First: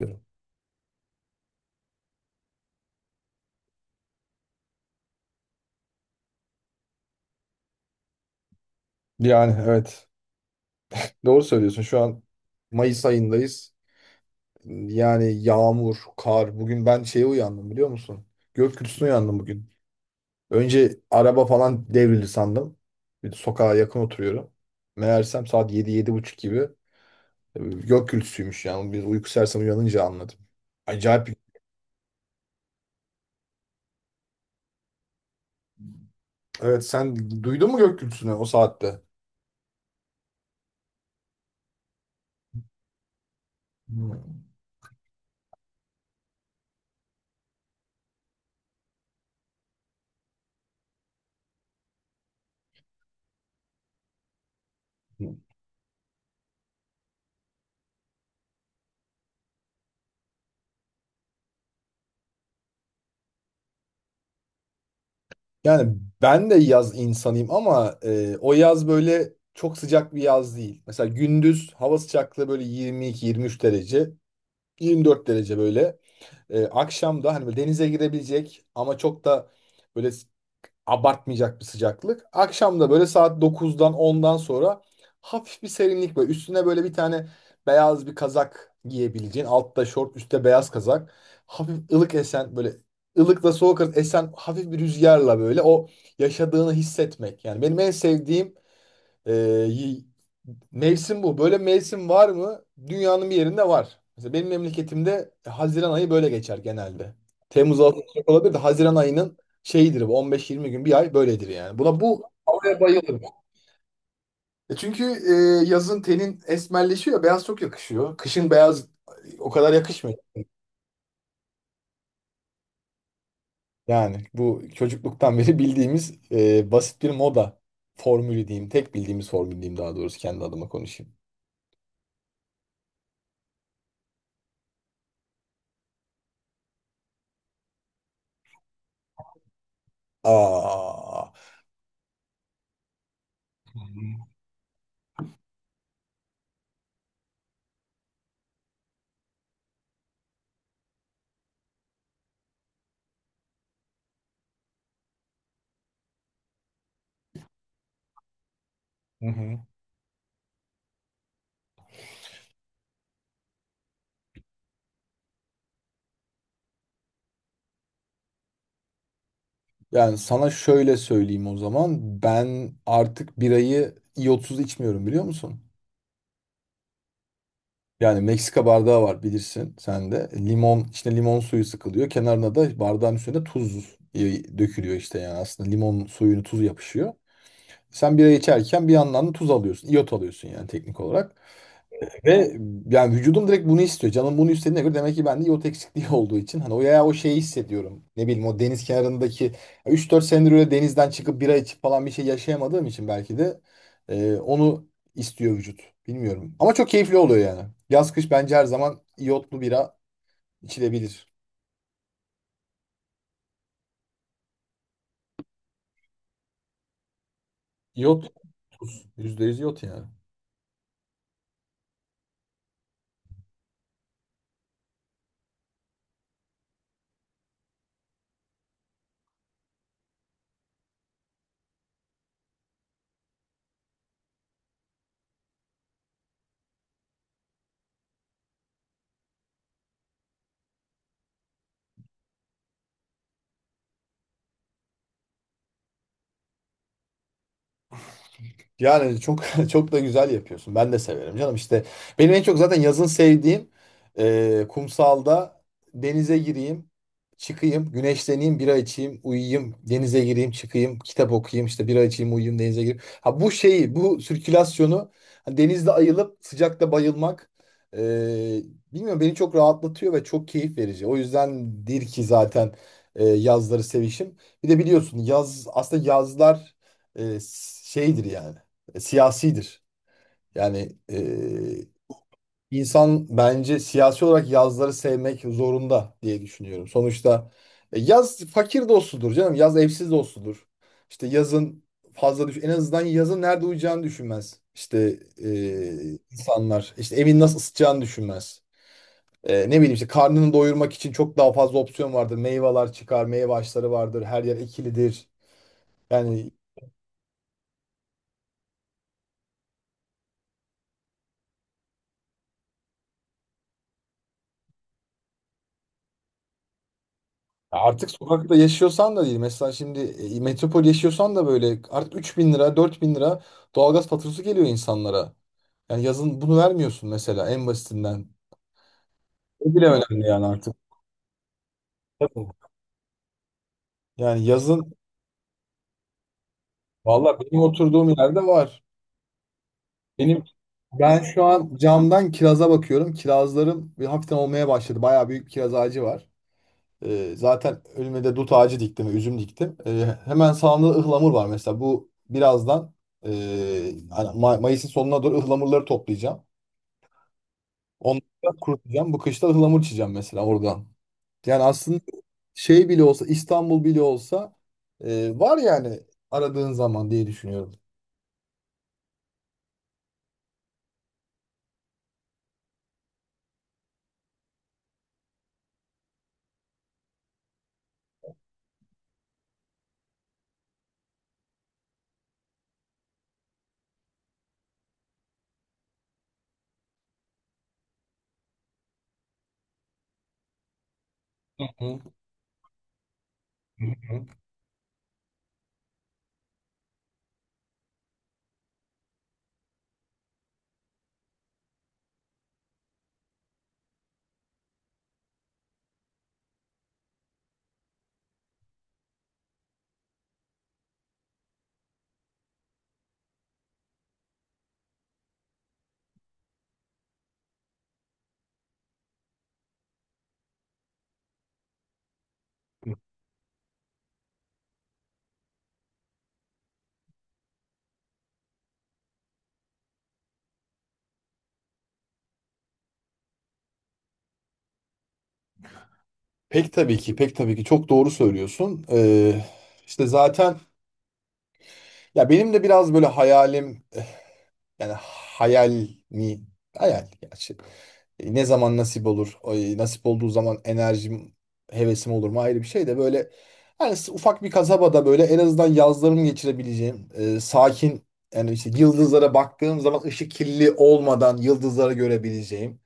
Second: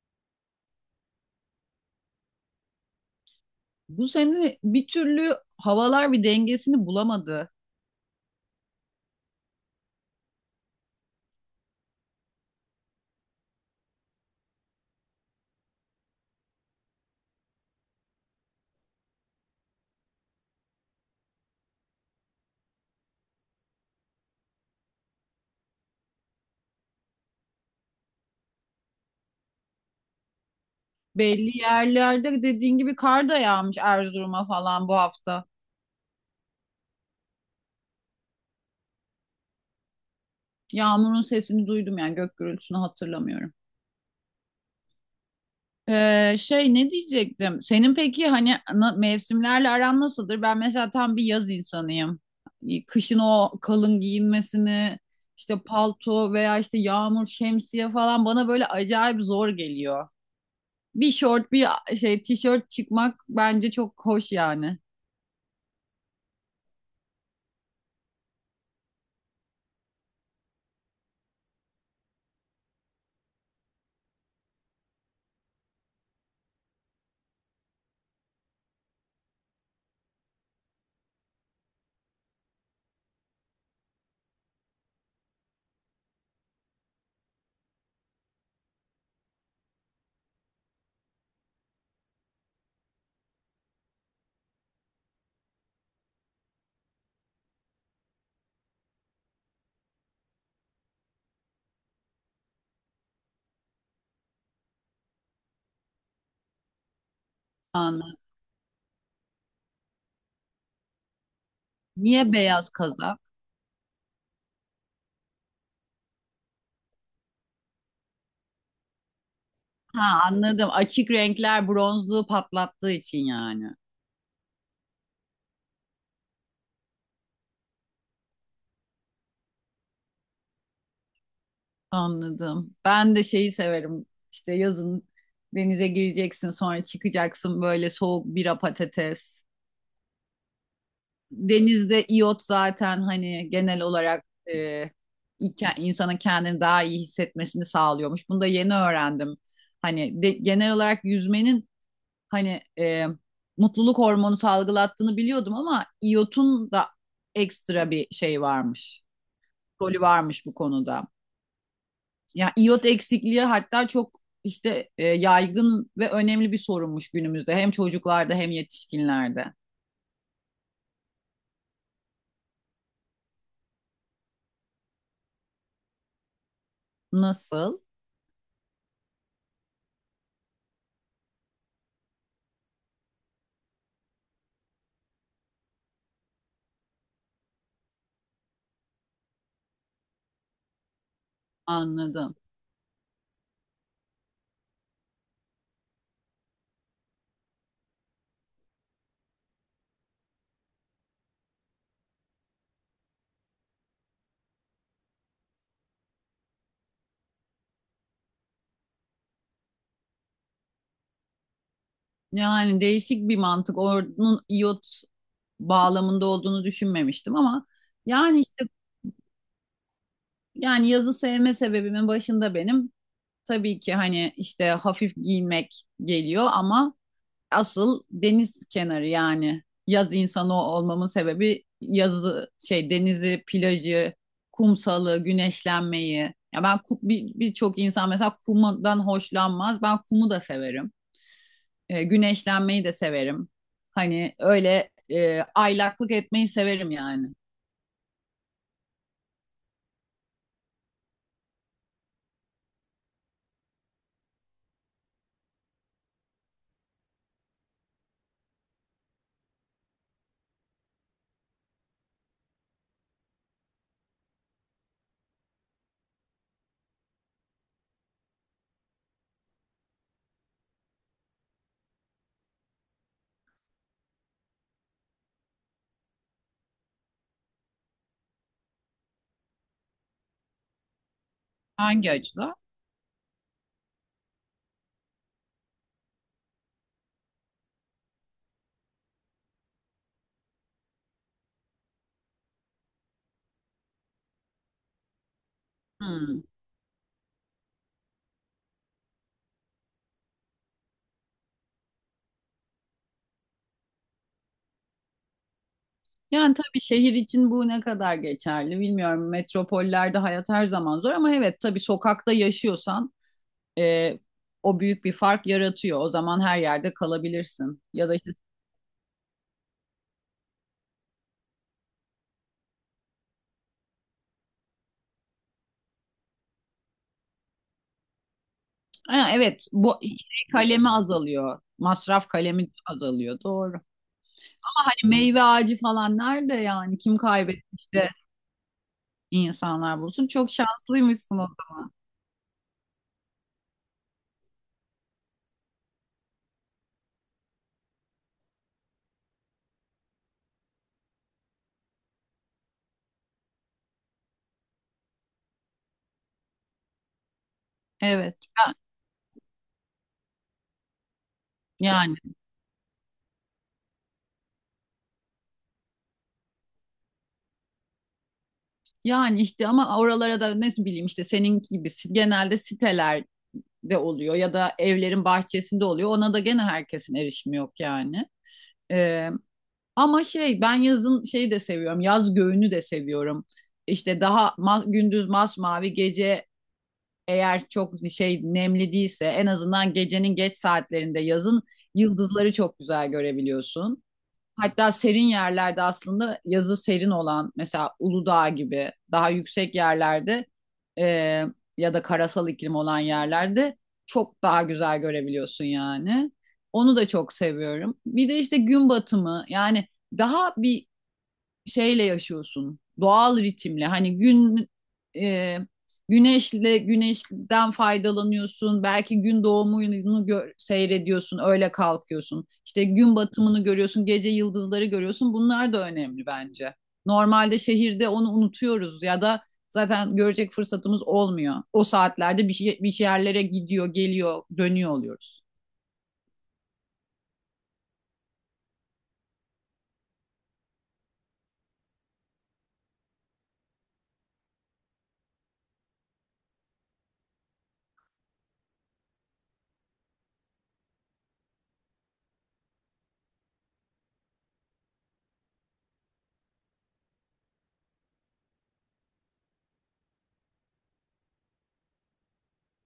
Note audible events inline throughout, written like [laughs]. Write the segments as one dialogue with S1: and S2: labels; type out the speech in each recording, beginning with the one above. S1: Diyorum.
S2: Bu sene bir türlü havalar bir dengesini bulamadı.
S1: Yani evet. Doğru söylüyorsun. Şu an Mayıs ayındayız. Yani yağmur, kar. Bugün ben şeye uyandım biliyor musun? Gök gürültüsüne uyandım bugün. Önce araba falan devrildi sandım. Bir de sokağa yakın oturuyorum. Meğersem saat yedi yedi buçuk gibi gök gürültüsüymüş yani. Bir uyku sersemi uyanınca anladım. Acayip bir.
S2: Belli yerlerde dediğin gibi kar da yağmış Erzurum'a falan bu hafta.
S1: Evet, sen duydun mu gök gürültüsünü o saatte?
S2: Yağmurun sesini duydum, yani gök gürültüsünü hatırlamıyorum.
S1: Hmm.
S2: Şey, ne diyecektim? Senin peki hani mevsimlerle aran nasıldır? Ben mesela tam bir yaz insanıyım. Kışın o kalın giyinmesini, işte palto veya işte yağmur, şemsiye falan bana böyle acayip zor geliyor. Bir şort, bir şey tişört çıkmak bence çok hoş yani.
S1: Yani ben de yaz insanıyım ama o yaz böyle çok sıcak bir yaz değil. Mesela gündüz hava sıcaklığı böyle 22-23 derece, 24 derece böyle. Akşam da hani böyle denize girebilecek ama çok da böyle abartmayacak bir sıcaklık. Akşam da böyle saat dokuzdan ondan sonra hafif bir serinlik böyle. Üstüne böyle bir tane beyaz bir kazak giyebileceğin. Altta şort, üstte beyaz kazak. Hafif ılık esen böyle ılıkla soğuk arası esen hafif bir rüzgarla böyle o yaşadığını hissetmek. Yani benim en sevdiğim ee, y- mevsim bu. Böyle mevsim var mı? Dünyanın bir yerinde var. Mesela benim memleketimde Haziran ayı böyle geçer genelde. Temmuz Ağustos
S2: Anladım.
S1: olabilir de Haziran ayının şeyidir bu 15-20 gün bir ay böyledir yani. Buna bu
S2: Niye beyaz
S1: havaya
S2: kazak?
S1: bayılırım. E çünkü yazın tenin esmerleşiyor, beyaz çok yakışıyor. Kışın beyaz o kadar yakışmıyor.
S2: Ha, anladım. Açık renkler bronzluğu patlattığı için yani.
S1: Yani bu çocukluktan beri bildiğimiz basit bir moda formülü diyeyim. Tek bildiğimiz formül diyeyim daha doğrusu kendi adıma konuşayım.
S2: Anladım. Ben de şeyi severim. İşte yazın denize gireceksin, sonra çıkacaksın, böyle soğuk bira patates.
S1: Aa.
S2: Denizde iyot zaten hani genel olarak e, insanın kendini daha iyi hissetmesini sağlıyormuş. Bunu da yeni öğrendim. Hani genel olarak yüzmenin hani mutluluk hormonu salgılattığını biliyordum ama iyotun da ekstra bir şey varmış.
S1: Hı hı.
S2: Rolü varmış bu konuda. Yani iyot eksikliği hatta çok işte yaygın ve önemli bir sorunmuş günümüzde. Hem çocuklarda hem yetişkinlerde.
S1: Yani sana şöyle söyleyeyim o zaman. Ben artık birayı iyotsuz içmiyorum biliyor musun?
S2: Nasıl?
S1: Yani Meksika bardağı var bilirsin sen de. Limon, içine limon suyu sıkılıyor. Kenarına da bardağın üstüne tuz dökülüyor işte yani aslında limon suyunu tuzu yapışıyor. Sen bira içerken bir yandan da tuz alıyorsun, iyot alıyorsun yani teknik olarak.
S2: Anladım.
S1: Ve yani vücudum direkt bunu istiyor. Canım bunu istediğine göre demek ki bende iot eksikliği [laughs] olduğu için hani o ya o şeyi hissediyorum. Ne bileyim o deniz kenarındaki 3-4 senedir öyle denizden çıkıp bira içip falan bir şey yaşayamadığım için belki de onu istiyor vücut. Bilmiyorum. Ama çok keyifli oluyor yani. Yaz kış bence her zaman iyotlu bira içilebilir.
S2: Yani değişik bir mantık. Onun iyot bağlamında olduğunu düşünmemiştim ama
S1: İyot
S2: yani işte
S1: %100 iyot yani.
S2: yani yazı sevme sebebimin başında benim tabii ki hani işte hafif giymek geliyor ama asıl deniz kenarı, yani yaz insanı olmamın sebebi yazı, şey, denizi, plajı, kumsalı, güneşlenmeyi. Ya ben birçok insan mesela kumdan hoşlanmaz. Ben kumu da severim. Güneşlenmeyi de severim. Hani öyle aylaklık etmeyi severim yani.
S1: Yani çok [laughs] çok da güzel yapıyorsun. Ben de severim canım. İşte benim en çok zaten yazın sevdiğim kumsalda denize gireyim, çıkayım, güneşleneyim, bira içeyim, uyuyayım, denize gireyim, çıkayım, kitap okuyayım, işte bira içeyim, uyuyayım, denize gireyim. Ha bu şeyi, bu sirkülasyonu hani denizde ayılıp sıcakta bayılmak e, bilmiyorum beni çok rahatlatıyor ve çok keyif verici. O yüzdendir ki zaten yazları sevişim. Bir de biliyorsun yaz aslında yazlar e, şeydir yani siyasidir. Yani
S2: Hangi açıdan?
S1: insan bence siyasi olarak yazları sevmek zorunda diye düşünüyorum. Sonuçta yaz fakir dostudur canım. Yaz evsiz dostudur. İşte yazın fazla düş en azından yazın nerede uyuyacağını düşünmez. İşte
S2: Hmm.
S1: insanlar işte evin nasıl ısıtacağını düşünmez. Ne bileyim işte karnını doyurmak için çok daha fazla opsiyon vardır. Meyveler çıkar, meyve ağaçları vardır. Her yer ekilidir. Yani,
S2: Yani tabii şehir için bu ne kadar geçerli bilmiyorum. Metropollerde hayat her zaman zor ama evet, tabii sokakta yaşıyorsan e, o büyük bir fark yaratıyor. O zaman her yerde
S1: ya
S2: kalabilirsin. Ya
S1: artık
S2: da işte
S1: sokakta yaşıyorsan da değil. Mesela şimdi metropol yaşıyorsan da böyle artık 3.000 lira, 4.000 lira doğalgaz faturası geliyor insanlara. Yani yazın bunu vermiyorsun mesela en basitinden.
S2: ha, evet,
S1: O bile
S2: bu
S1: önemli yani
S2: şey
S1: artık.
S2: kalemi azalıyor. Masraf
S1: Tabii.
S2: kalemi azalıyor, doğru.
S1: Yani yazın
S2: Hani meyve ağacı falan nerede yani, kim
S1: valla benim
S2: kaybetmiş
S1: oturduğum
S2: de
S1: yerde var.
S2: insanlar bulsun.
S1: Benim
S2: Çok
S1: ben
S2: şanslıymışsın
S1: şu
S2: o
S1: an
S2: zaman.
S1: camdan kiraza bakıyorum. Kirazlarım bir hafiften olmaya başladı. Bayağı büyük bir kiraz ağacı var. Zaten önüme de dut ağacı diktim, üzüm diktim. Hemen sağımda ıhlamur var mesela. Bu birazdan e, hani Mayıs'ın sonuna doğru ıhlamurları toplayacağım. Onları
S2: Evet.
S1: da
S2: Ben-
S1: kurutacağım. Bu kışta ıhlamur içeceğim mesela oradan. Yani aslında
S2: Yani,
S1: şey bile olsa, İstanbul bile olsa var yani aradığın zaman diye düşünüyorum.
S2: yani işte ama oralara da ne bileyim işte senin gibi genelde siteler de oluyor ya da evlerin bahçesinde oluyor. Ona da gene herkesin erişimi yok yani. Ee, Ama şey, ben yazın şeyi de seviyorum. Yaz göğünü de seviyorum. İşte daha ma gündüz masmavi, gece eğer çok şey nemli değilse en azından gecenin geç saatlerinde yazın
S1: Hı hı,
S2: yıldızları çok güzel
S1: hı
S2: görebiliyorsun.
S1: hı.
S2: Hatta serin yerlerde, aslında yazı serin olan, mesela Uludağ gibi daha yüksek yerlerde e, ya da karasal iklim olan yerlerde çok daha güzel görebiliyorsun yani. Onu da çok seviyorum. Bir de işte gün batımı, yani daha bir şeyle yaşıyorsun. Doğal ritimle. Hani gün e, güneşle, güneşten faydalanıyorsun. Belki gün doğumunu seyrediyorsun. Öyle kalkıyorsun. İşte gün batımını görüyorsun. Gece yıldızları görüyorsun. Bunlar da önemli bence. Normalde şehirde onu unutuyoruz ya da zaten görecek fırsatımız olmuyor. O saatlerde bir, şey, bir yerlere gidiyor, geliyor, dönüyor oluyoruz.
S1: Pek tabii ki, pek tabii ki çok doğru söylüyorsun. İşte zaten ya benim de biraz böyle hayalim yani hayal mi hayal gerçi. Ne zaman nasip olur? Ay, nasip olduğu zaman enerjim, hevesim olur mu ayrı bir şey de böyle hani ufak bir kasabada böyle en azından yazlarımı geçirebileceğim sakin yani işte yıldızlara baktığım zaman ışık kirli olmadan yıldızları görebileceğim.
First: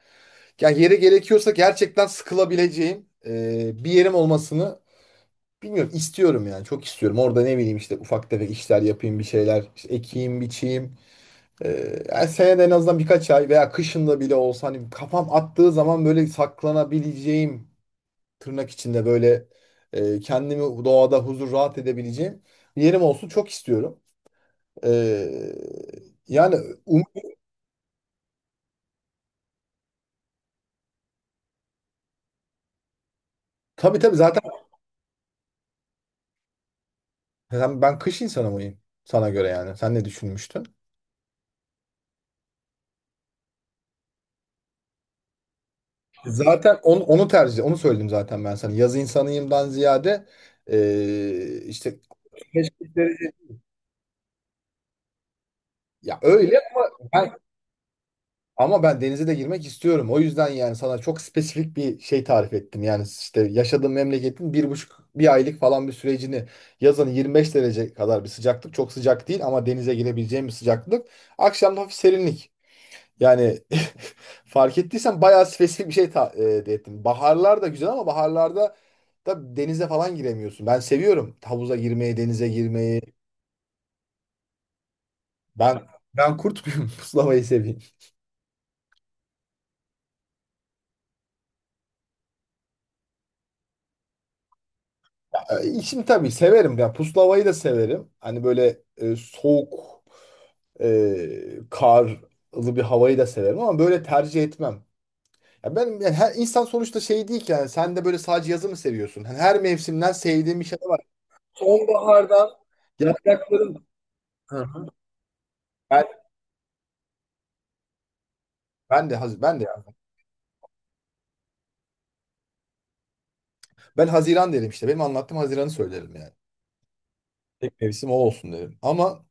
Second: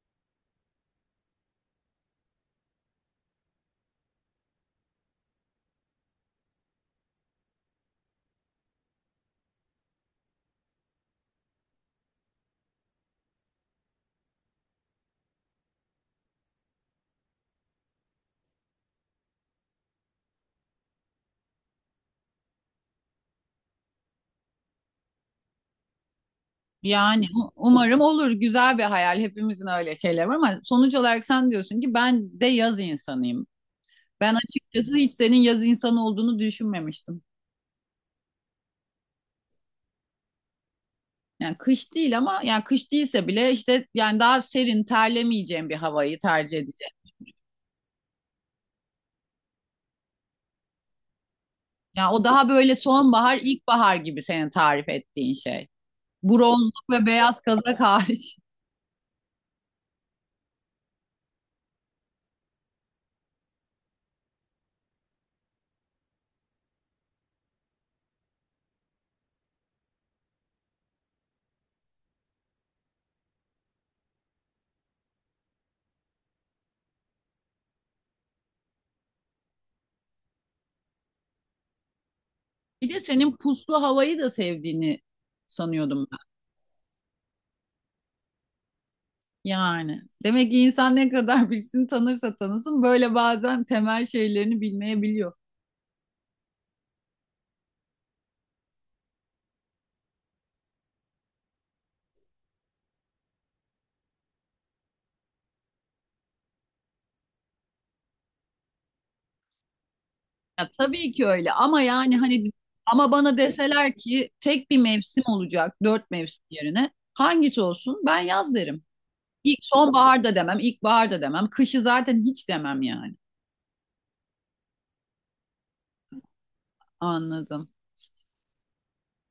S1: Yani yeri gerekiyorsa gerçekten sıkılabileceğim bir yerim olmasını bilmiyorum istiyorum yani çok istiyorum. Orada ne bileyim işte ufak tefek işler yapayım bir şeyler işte ekeyim biçeyim. E, Yani senede en azından birkaç ay veya kışında bile olsa hani kafam attığı zaman böyle saklanabileceğim tırnak içinde böyle kendimi doğada huzur rahat edebileceğim bir yerim olsun çok istiyorum. E, Yani um,
S2: Yani umarım olur. Güzel bir hayal. Hepimizin öyle şeyler var, ama sonuç olarak sen diyorsun ki ben de yaz insanıyım.
S1: tabii tabii
S2: Ben
S1: zaten
S2: açıkçası hiç senin yaz insanı olduğunu düşünmemiştim.
S1: ben kış insanı mıyım sana göre yani sen ne düşünmüştün?
S2: Yani kış değil ama, yani kış değilse bile işte yani daha serin, terlemeyeceğim bir havayı tercih
S1: Zaten
S2: edeceğim.
S1: onu söyledim zaten ben sana. Yaz insanıyımdan ziyade işte
S2: Yani o daha böyle sonbahar, ilkbahar gibi senin tarif ettiğin şey.
S1: ya öyle
S2: Bronzluk ve
S1: ben,
S2: beyaz kazak hariç.
S1: ama ben denize de girmek istiyorum. O yüzden yani sana çok spesifik bir şey tarif ettim. Yani işte yaşadığım memleketin bir buçuk bir aylık falan bir sürecini yazın 25 derece kadar bir sıcaklık çok sıcak değil ama denize girebileceğim bir sıcaklık. Akşam da hafif serinlik. Yani [laughs] fark ettiysen bayağı spesifik bir şey de ettim. Baharlar da güzel ama baharlarda da denize falan giremiyorsun. Ben seviyorum havuza girmeyi, denize
S2: Bir de
S1: girmeyi.
S2: senin puslu havayı da sevdiğini
S1: Ben
S2: sanıyordum.
S1: ben kurt muyum? [laughs] Puslamayı seveyim.
S2: Yani demek ki insan ne kadar [laughs] birisini tanırsa tanısın, böyle bazen temel şeylerini bilmeyebiliyor.
S1: Şimdi tabii severim. Yani puslamayı da severim. Hani böyle soğuk, karlı bir havayı da severim ama böyle tercih etmem. Ya benim yani her insan sonuçta şey değil ki yani sen de böyle sadece yazı mı seviyorsun? Hani her mevsimden sevdiğim bir
S2: Ya,
S1: şey var.
S2: tabii ki öyle ama yani
S1: Sonbahardan
S2: hani, ama bana
S1: yaprakların.
S2: deseler ki
S1: Hı
S2: tek bir
S1: hı.
S2: mevsim olacak
S1: Ben,
S2: dört mevsim yerine hangisi olsun, ben yaz derim.
S1: ben de Haz-
S2: İlk
S1: ben de ya.
S2: sonbahar da demem, ilkbahar da demem, kışı zaten hiç demem yani.
S1: Ben Haziran derim işte. Benim anlattığım Haziran'ı söylerim yani.
S2: Anladım.
S1: Tek mevsim o olsun derim. Ama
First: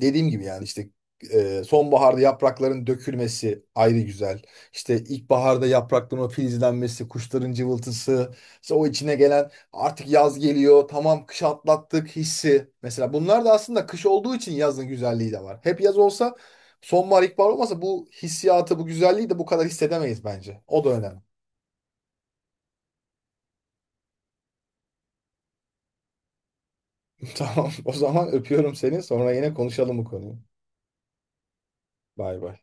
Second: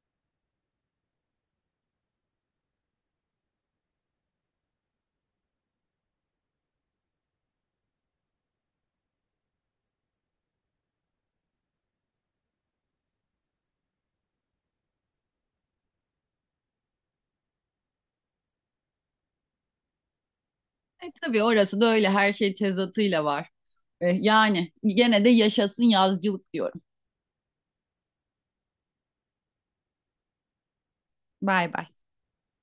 S1: dediğim gibi yani işte sonbaharda yaprakların dökülmesi ayrı güzel. İşte ilkbaharda yaprakların o filizlenmesi, kuşların cıvıltısı, işte o içine gelen artık yaz geliyor, tamam kış atlattık hissi. Mesela bunlar da aslında kış olduğu için yazın güzelliği de var. Hep yaz olsa sonbahar, ilkbahar olmasa bu hissiyatı, bu güzelliği de bu kadar hissedemeyiz bence. O da
S2: E
S1: önemli.
S2: tabii orası da öyle, her şey tezatıyla var. E, yani gene de yaşasın yazcılık diyorum.
S1: [laughs] Tamam. O zaman öpüyorum seni. Sonra yine konuşalım bu konuyu.
S2: Bay bay.
S1: Bay bay.